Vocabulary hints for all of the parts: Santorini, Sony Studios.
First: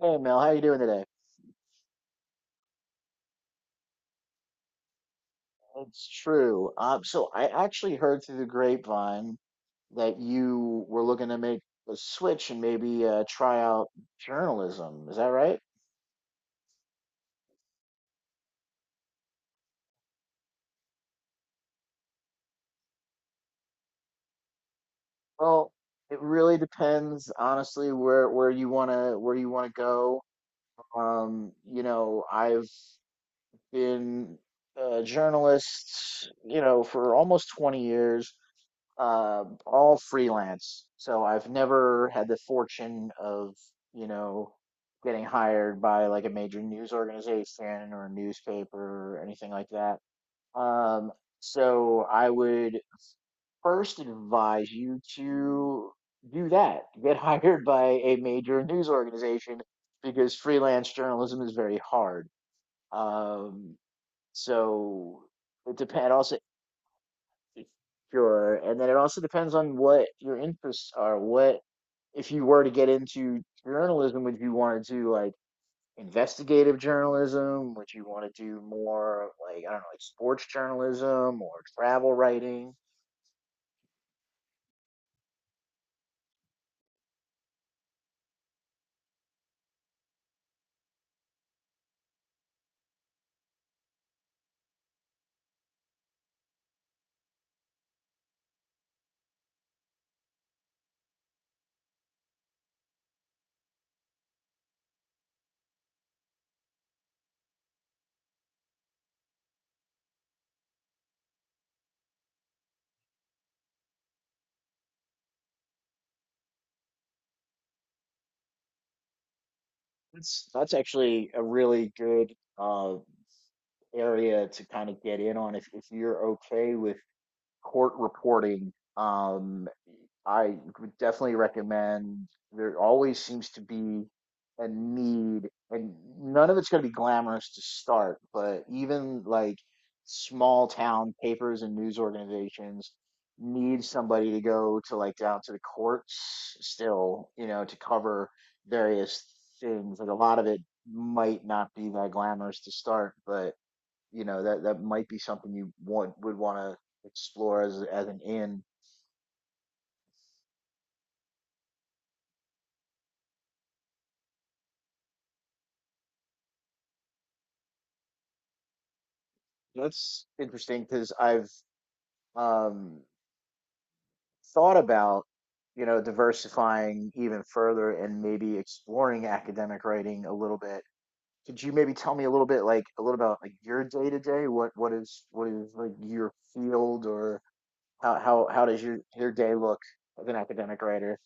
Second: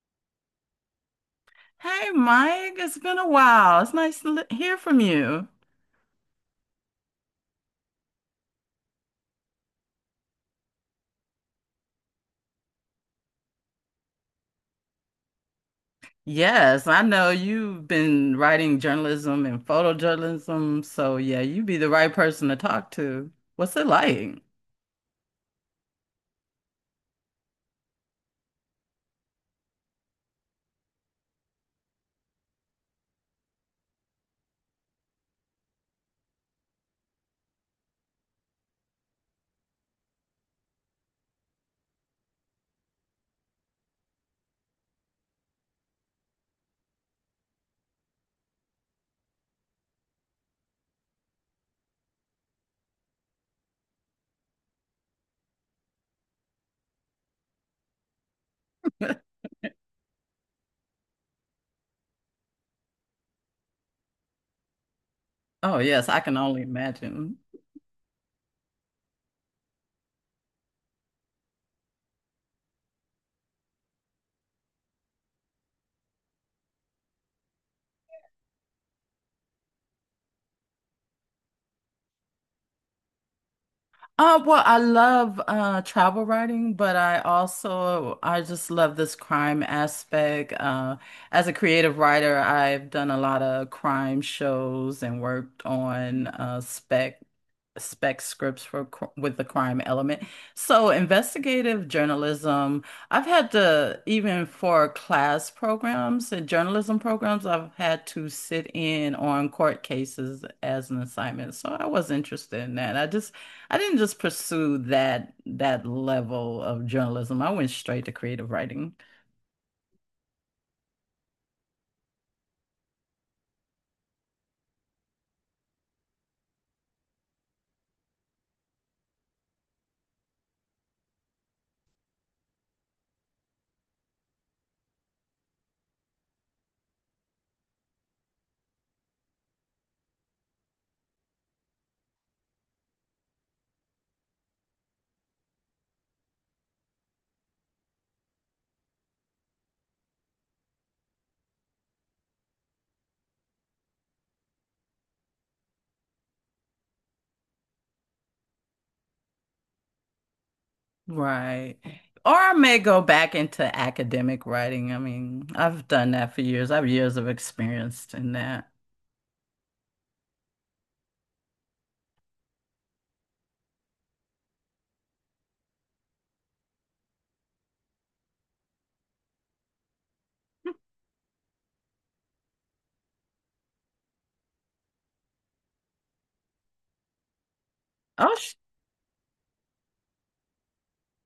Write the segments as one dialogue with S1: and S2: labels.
S1: Hey Mel, how you doing today?
S2: Hey, Mike, it's been a while. It's nice to hear from you.
S1: It's true. So I actually heard through the grapevine that you were looking to make a switch and maybe try out journalism. Is that right?
S2: Yes, I know you've been writing journalism and photojournalism, so yeah, you'd be the right person to talk to. What's it like?
S1: Well, it really depends, honestly, where you wanna go. I've been a journalist, for almost 20 years. All freelance. So I've never had the fortune of, you know, getting hired by like a major news organization or a newspaper or anything like that. Um, so I would first advise you to do that. Get hired by a major news organization because freelance journalism is very hard. Um, so it
S2: Oh, yes,
S1: depends.
S2: I can
S1: Also,
S2: only imagine.
S1: sure. And then it also depends on what your interests are. What, if you were to get into journalism, would you want to do like investigative journalism? Would you want to do more like, I don't know, like sports journalism or travel writing?
S2: Well, I love travel writing, but I just love this crime aspect. As a creative writer, I've done a lot of crime shows and worked on Spec scripts for with the crime element. So investigative journalism, I've had to, even for class programs and journalism programs, I've had to sit in on court cases as an assignment. So I was interested in that. I didn't just pursue that level of journalism. I went straight to creative writing.
S1: That's actually a really good area to kind of get in on if you're okay with court reporting. um, I would definitely recommend. There always seems to be a need, and none of it's going to be glamorous to start, but even like small town papers and news organizations need somebody to go to like down to the courts still, you know, to cover various things. Like a lot of it might not be that glamorous to start, but you know that might be something you want would want to explore as an in.
S2: Right. Or I may go back into academic writing. I mean, I've done that for years. I have years of experience in that.
S1: That's interesting because I've um, thought about you know diversifying even further and maybe exploring academic writing a little bit. Could you maybe tell me a little bit like a little about like your day to day? What is like your field or how
S2: Oh,
S1: how how does your day look as an academic writer?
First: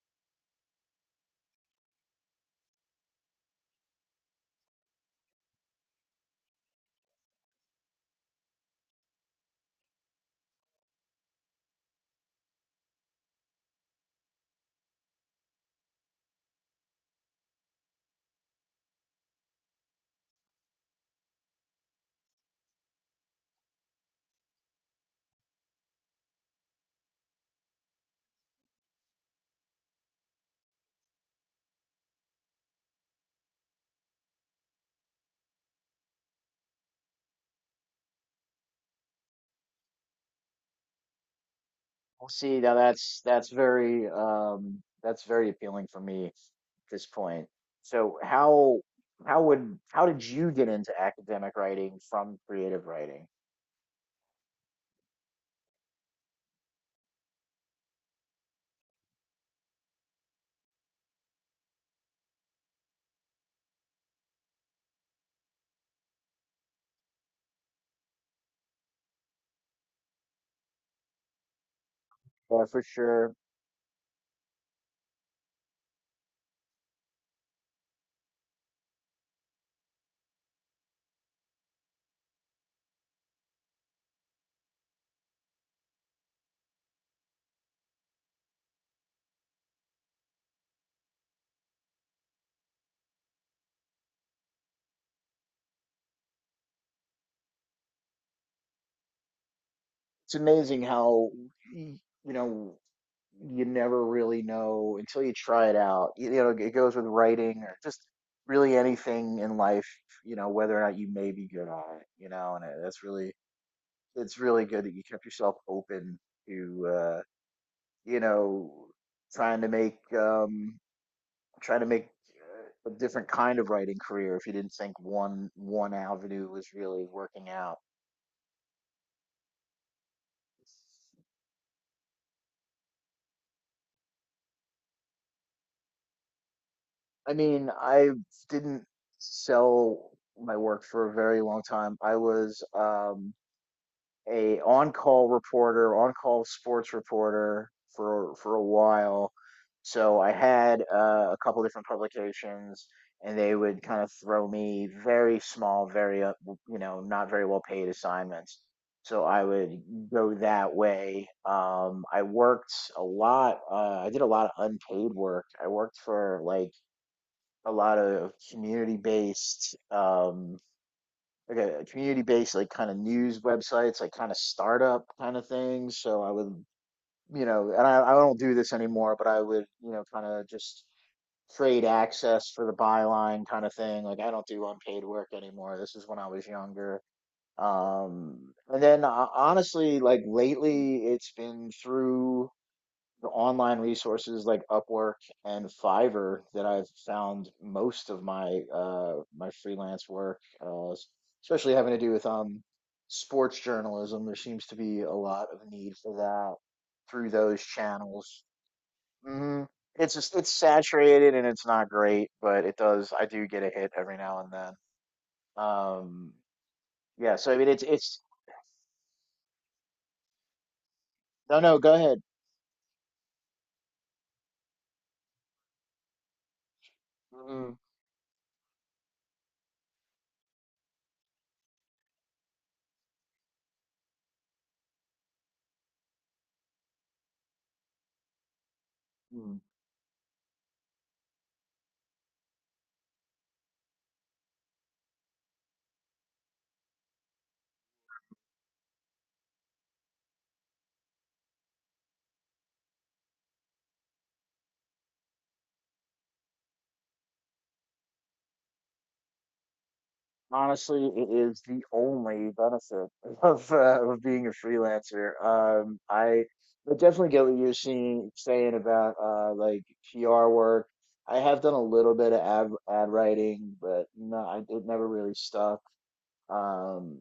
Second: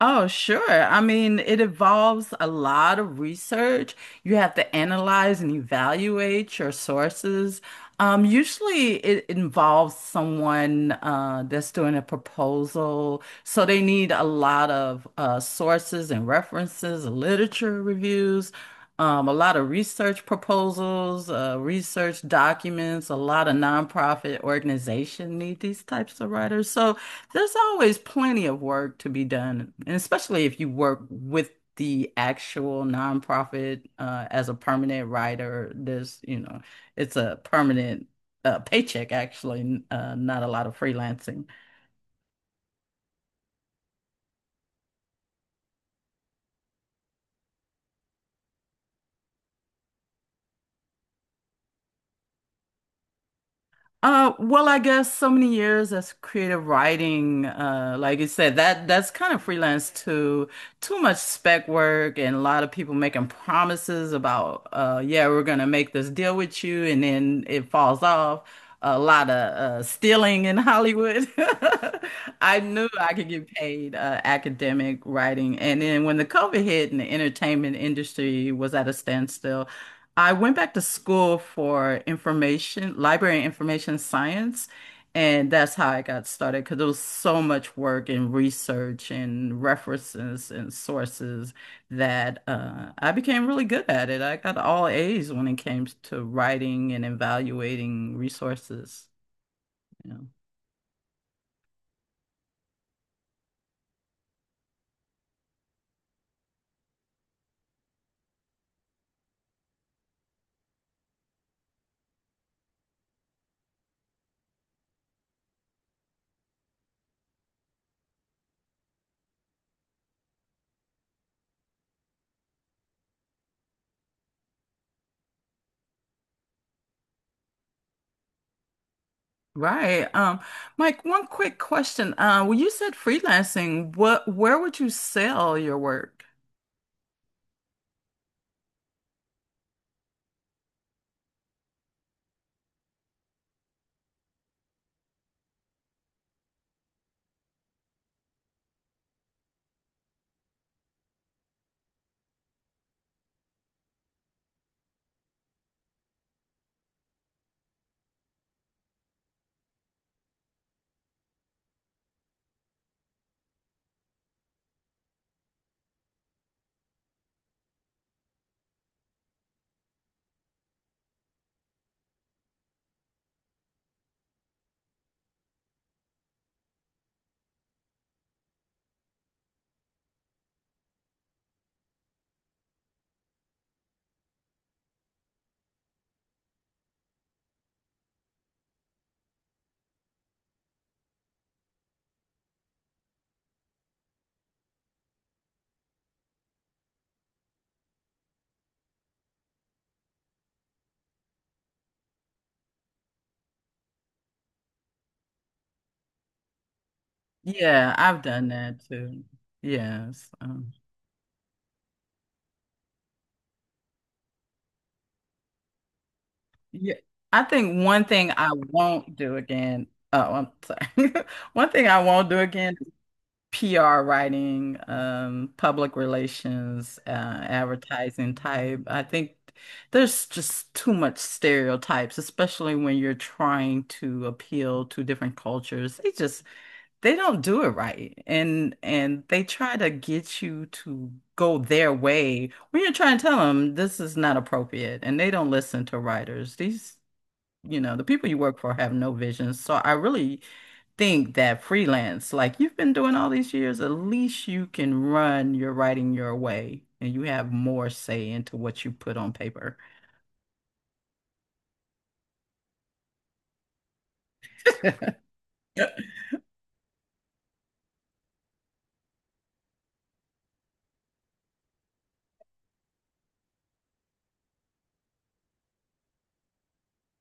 S2: Oh, sure. I mean, it involves a lot of research. You have to analyze and evaluate your sources. Usually, it involves someone that's doing a proposal. So they need a lot of sources and references, literature reviews, a lot of research proposals, research documents. A lot of nonprofit organizations need these types of writers. So, there's always plenty of work to be done, and especially if you work with the actual nonprofit as a permanent writer. It's a permanent paycheck actually, not a lot of freelancing.
S1: Well, see, now that's very that's very appealing for me at this point. So how did you get into academic writing from creative writing?
S2: Well, I guess so many years as creative writing, like you said, that that's kind of freelance too. Too much spec work and a lot of people making promises about, yeah, we're gonna make this deal with you, and then it falls off. A lot of stealing in Hollywood. I
S1: Yeah, for
S2: knew I could
S1: sure.
S2: get paid academic writing, and then when the COVID hit and the entertainment industry was at a standstill. I went back to school for information, library and information science, and that's how I got started because there was so much work and research and references and sources that I became really good at it. I got all A's when it came to writing and evaluating resources. Yeah.
S1: It's amazing how y- you know you never really know until you try it out. You know, it goes with writing or just really anything in life, you know, whether or not you may be good at it, you know, and that's really it's really good that you kept yourself open to you know, trying to make um, trying to make a different kind of writing career if you didn't think one avenue was really working out.
S2: Right. Mike, one quick question. When you said freelancing, where would you sell your work?
S1: I mean, I didn't sell my work for a very long time. I was a on-call reporter, on-call sports reporter for a while. So I had a couple different publications, and they would kind of throw me very small, very you know, not very well paid assignments. So I would go that way. I worked a lot. I did a lot of unpaid work. I worked for like a lot of community-based like a, community-based like kind of news websites, like kind of startup kind of things. So I would, you know, and I don't do this anymore, but I would, you know, kind of just trade access for the byline kind of thing. Like I don't do unpaid work anymore. This is when I was younger. And then Honestly, like lately, it's been through the online resources like Upwork and Fiverr that I've found most of my my freelance work, especially having to do with sports journalism. There seems to be a lot of need for that through those
S2: Yeah, I've
S1: channels.
S2: done that too.
S1: Hmm. It's
S2: Yes.
S1: just it's saturated and it's not great, but it does. I do get a hit every now and then. Um,
S2: Yeah.
S1: yeah,
S2: I
S1: so I mean, it's
S2: think one
S1: it's
S2: thing I won't do again. Oh, I'm sorry.
S1: no,
S2: One
S1: no.
S2: thing
S1: Go
S2: I
S1: ahead.
S2: won't do again is PR writing, public relations, advertising type. I think there's just too much stereotypes, especially when you're trying to appeal to different cultures. They don't do it right. And they
S1: Mhm.
S2: try to get you to go their way when you're trying to tell them this is not appropriate. And they don't listen to writers. The people you work for have no vision. So I really think that freelance, like you've been doing all these years, at least you can run your writing your way and you have more say into what you put on paper.
S1: Honestly, it is the only benefit of being a freelancer.
S2: Yep.
S1: I But definitely get what you're seeing saying about like PR work. I have done a little bit of ad writing, but no, I, it never really stuck. Um,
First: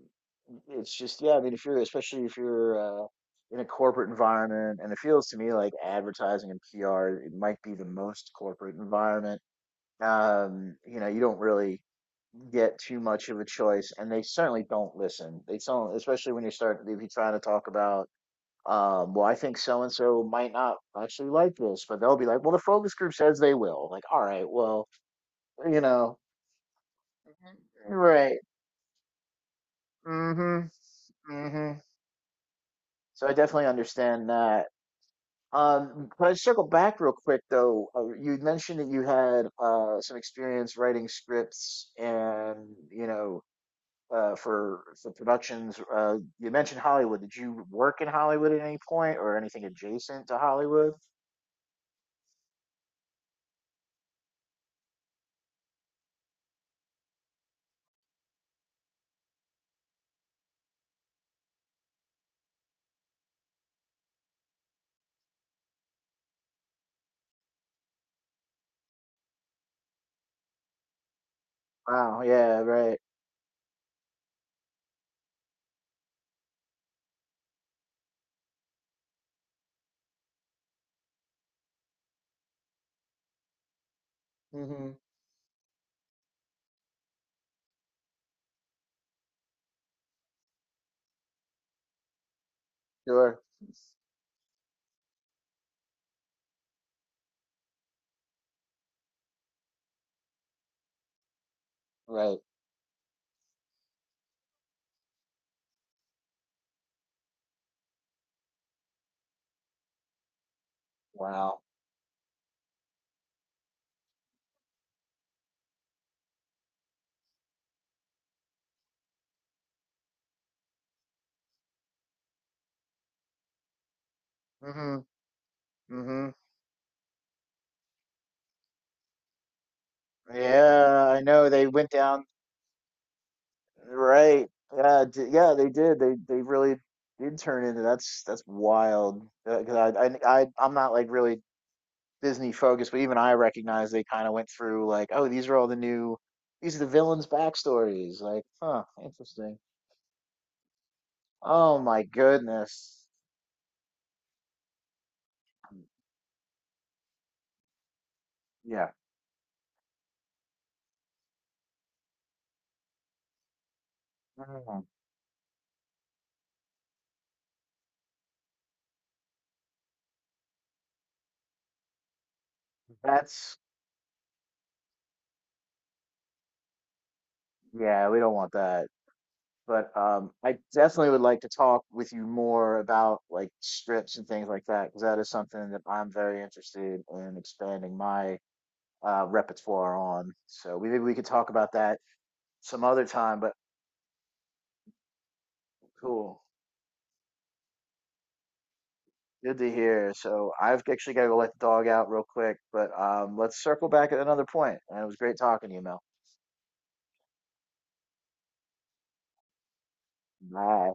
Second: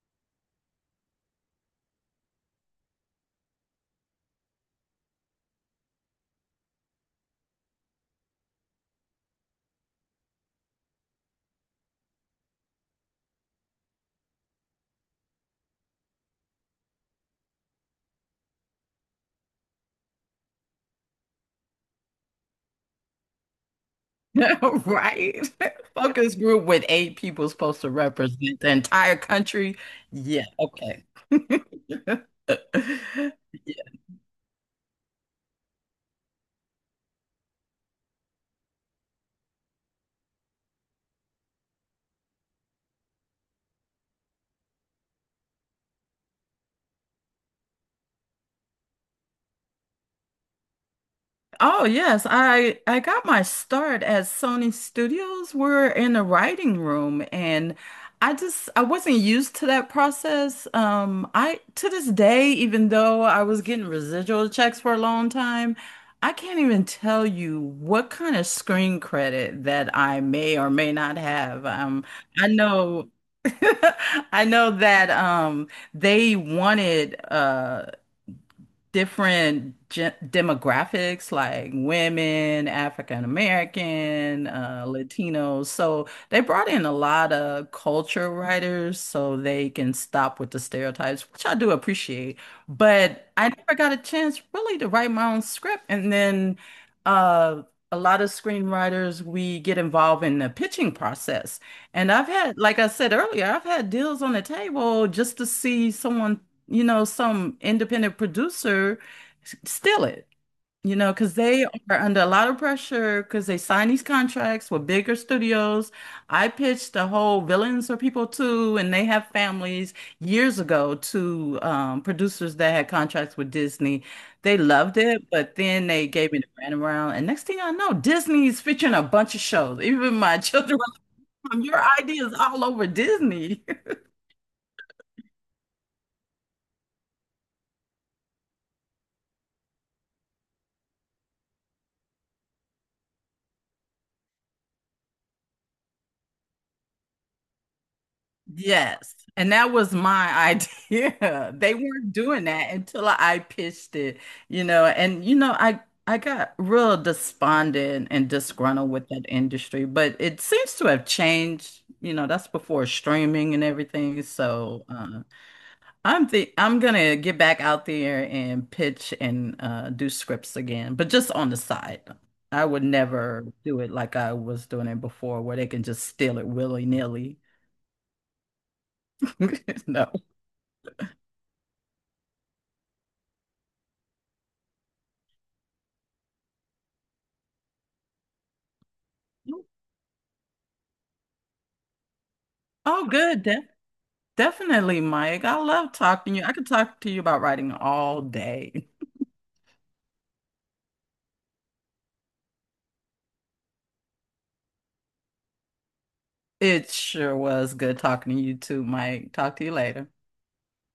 S1: it's just yeah, I mean, if you're especially if you're in a corporate environment, and it feels to me like advertising and PR, it might be the most corporate environment you know, you don't really get too much of a choice, and they certainly don't listen. They don't, especially when you start if you trying to talk about, well, I think so and so might not actually like this, but they'll be like, well, the focus group says they will. Like, all right, well,
S2: Right.
S1: you know,
S2: Focus group with eight people supposed to
S1: right,
S2: represent the entire country. Yeah,
S1: mm-hmm,
S2: okay.
S1: mm-hmm. So I definitely understand that. Can I circle back real quick though? You mentioned that you had some experience writing scripts and you know for productions. You mentioned Hollywood. Did you work in Hollywood at any point or anything adjacent to Hollywood?
S2: Oh yes, I got my start at Sony Studios. We're in the writing room and I wasn't used to that process. I to this day, even though I was getting residual checks for a long time, I can't even tell you what kind of screen credit that I may or may not have.
S1: Wow.
S2: I
S1: Yeah. Right.
S2: know. I know that they wanted different gen demographics like women, African American,
S1: Mm-hmm.
S2: Latinos. So they brought in a lot of culture writers so they can stop with the stereotypes, which I do appreciate. But
S1: Sure.
S2: I never got a chance really to write my own script. And then uh, a lot of screenwriters, we get involved in the pitching process. And I've
S1: Right.
S2: had, like I said earlier, I've had deals on the table just to see someone, some independent producer steal it, because
S1: Wow.
S2: they are under a lot of pressure because they sign these contracts with bigger studios. I pitched the whole Villains for People Too, and they have families years ago to producers that had contracts with Disney. They
S1: Mm-hmm.
S2: loved it, but then they
S1: Mm-hmm.
S2: gave me the runaround. And next thing I know, Disney's featuring a bunch of shows. Even my children
S1: Yeah. I know
S2: were like,
S1: they
S2: "Your
S1: went down.
S2: ideas all over Disney."
S1: Right. Yeah. D Yeah. They did. They really did turn into. That's wild. 'Cause I'm not like really Disney focused, but even I recognize they kind of went through like, oh, these are all the new, these are the villains' backstories. Like, huh,
S2: Yes. And
S1: interesting.
S2: that was my idea. They
S1: Oh my
S2: weren't doing that
S1: goodness.
S2: until I pitched it, and I got real despondent and disgruntled
S1: Yeah.
S2: with that industry, but it seems to have changed. That's before streaming and everything.
S1: Mm.
S2: So I'm gonna get back out there and pitch and do scripts again, but just on the side. I would never
S1: That's,
S2: do it like I was doing it before, where they can just steal it willy-nilly.
S1: yeah, we don't want that. But
S2: No.
S1: I definitely would like to talk with you more about like strips and things like that, because that is something that I'm very interested in expanding my repertoire on. So we, maybe we could talk about that some other
S2: Oh,
S1: time,
S2: good.
S1: but
S2: De definitely, Mike. I love talking to
S1: cool.
S2: you. I could talk to you about writing all day.
S1: Good to hear. So I've actually got to go let the dog out real quick, but let's circle back at another point. And it was great talking to you, Mel.
S2: It sure was good talking to you too, Mike. Talk to you later.
S1: Bye.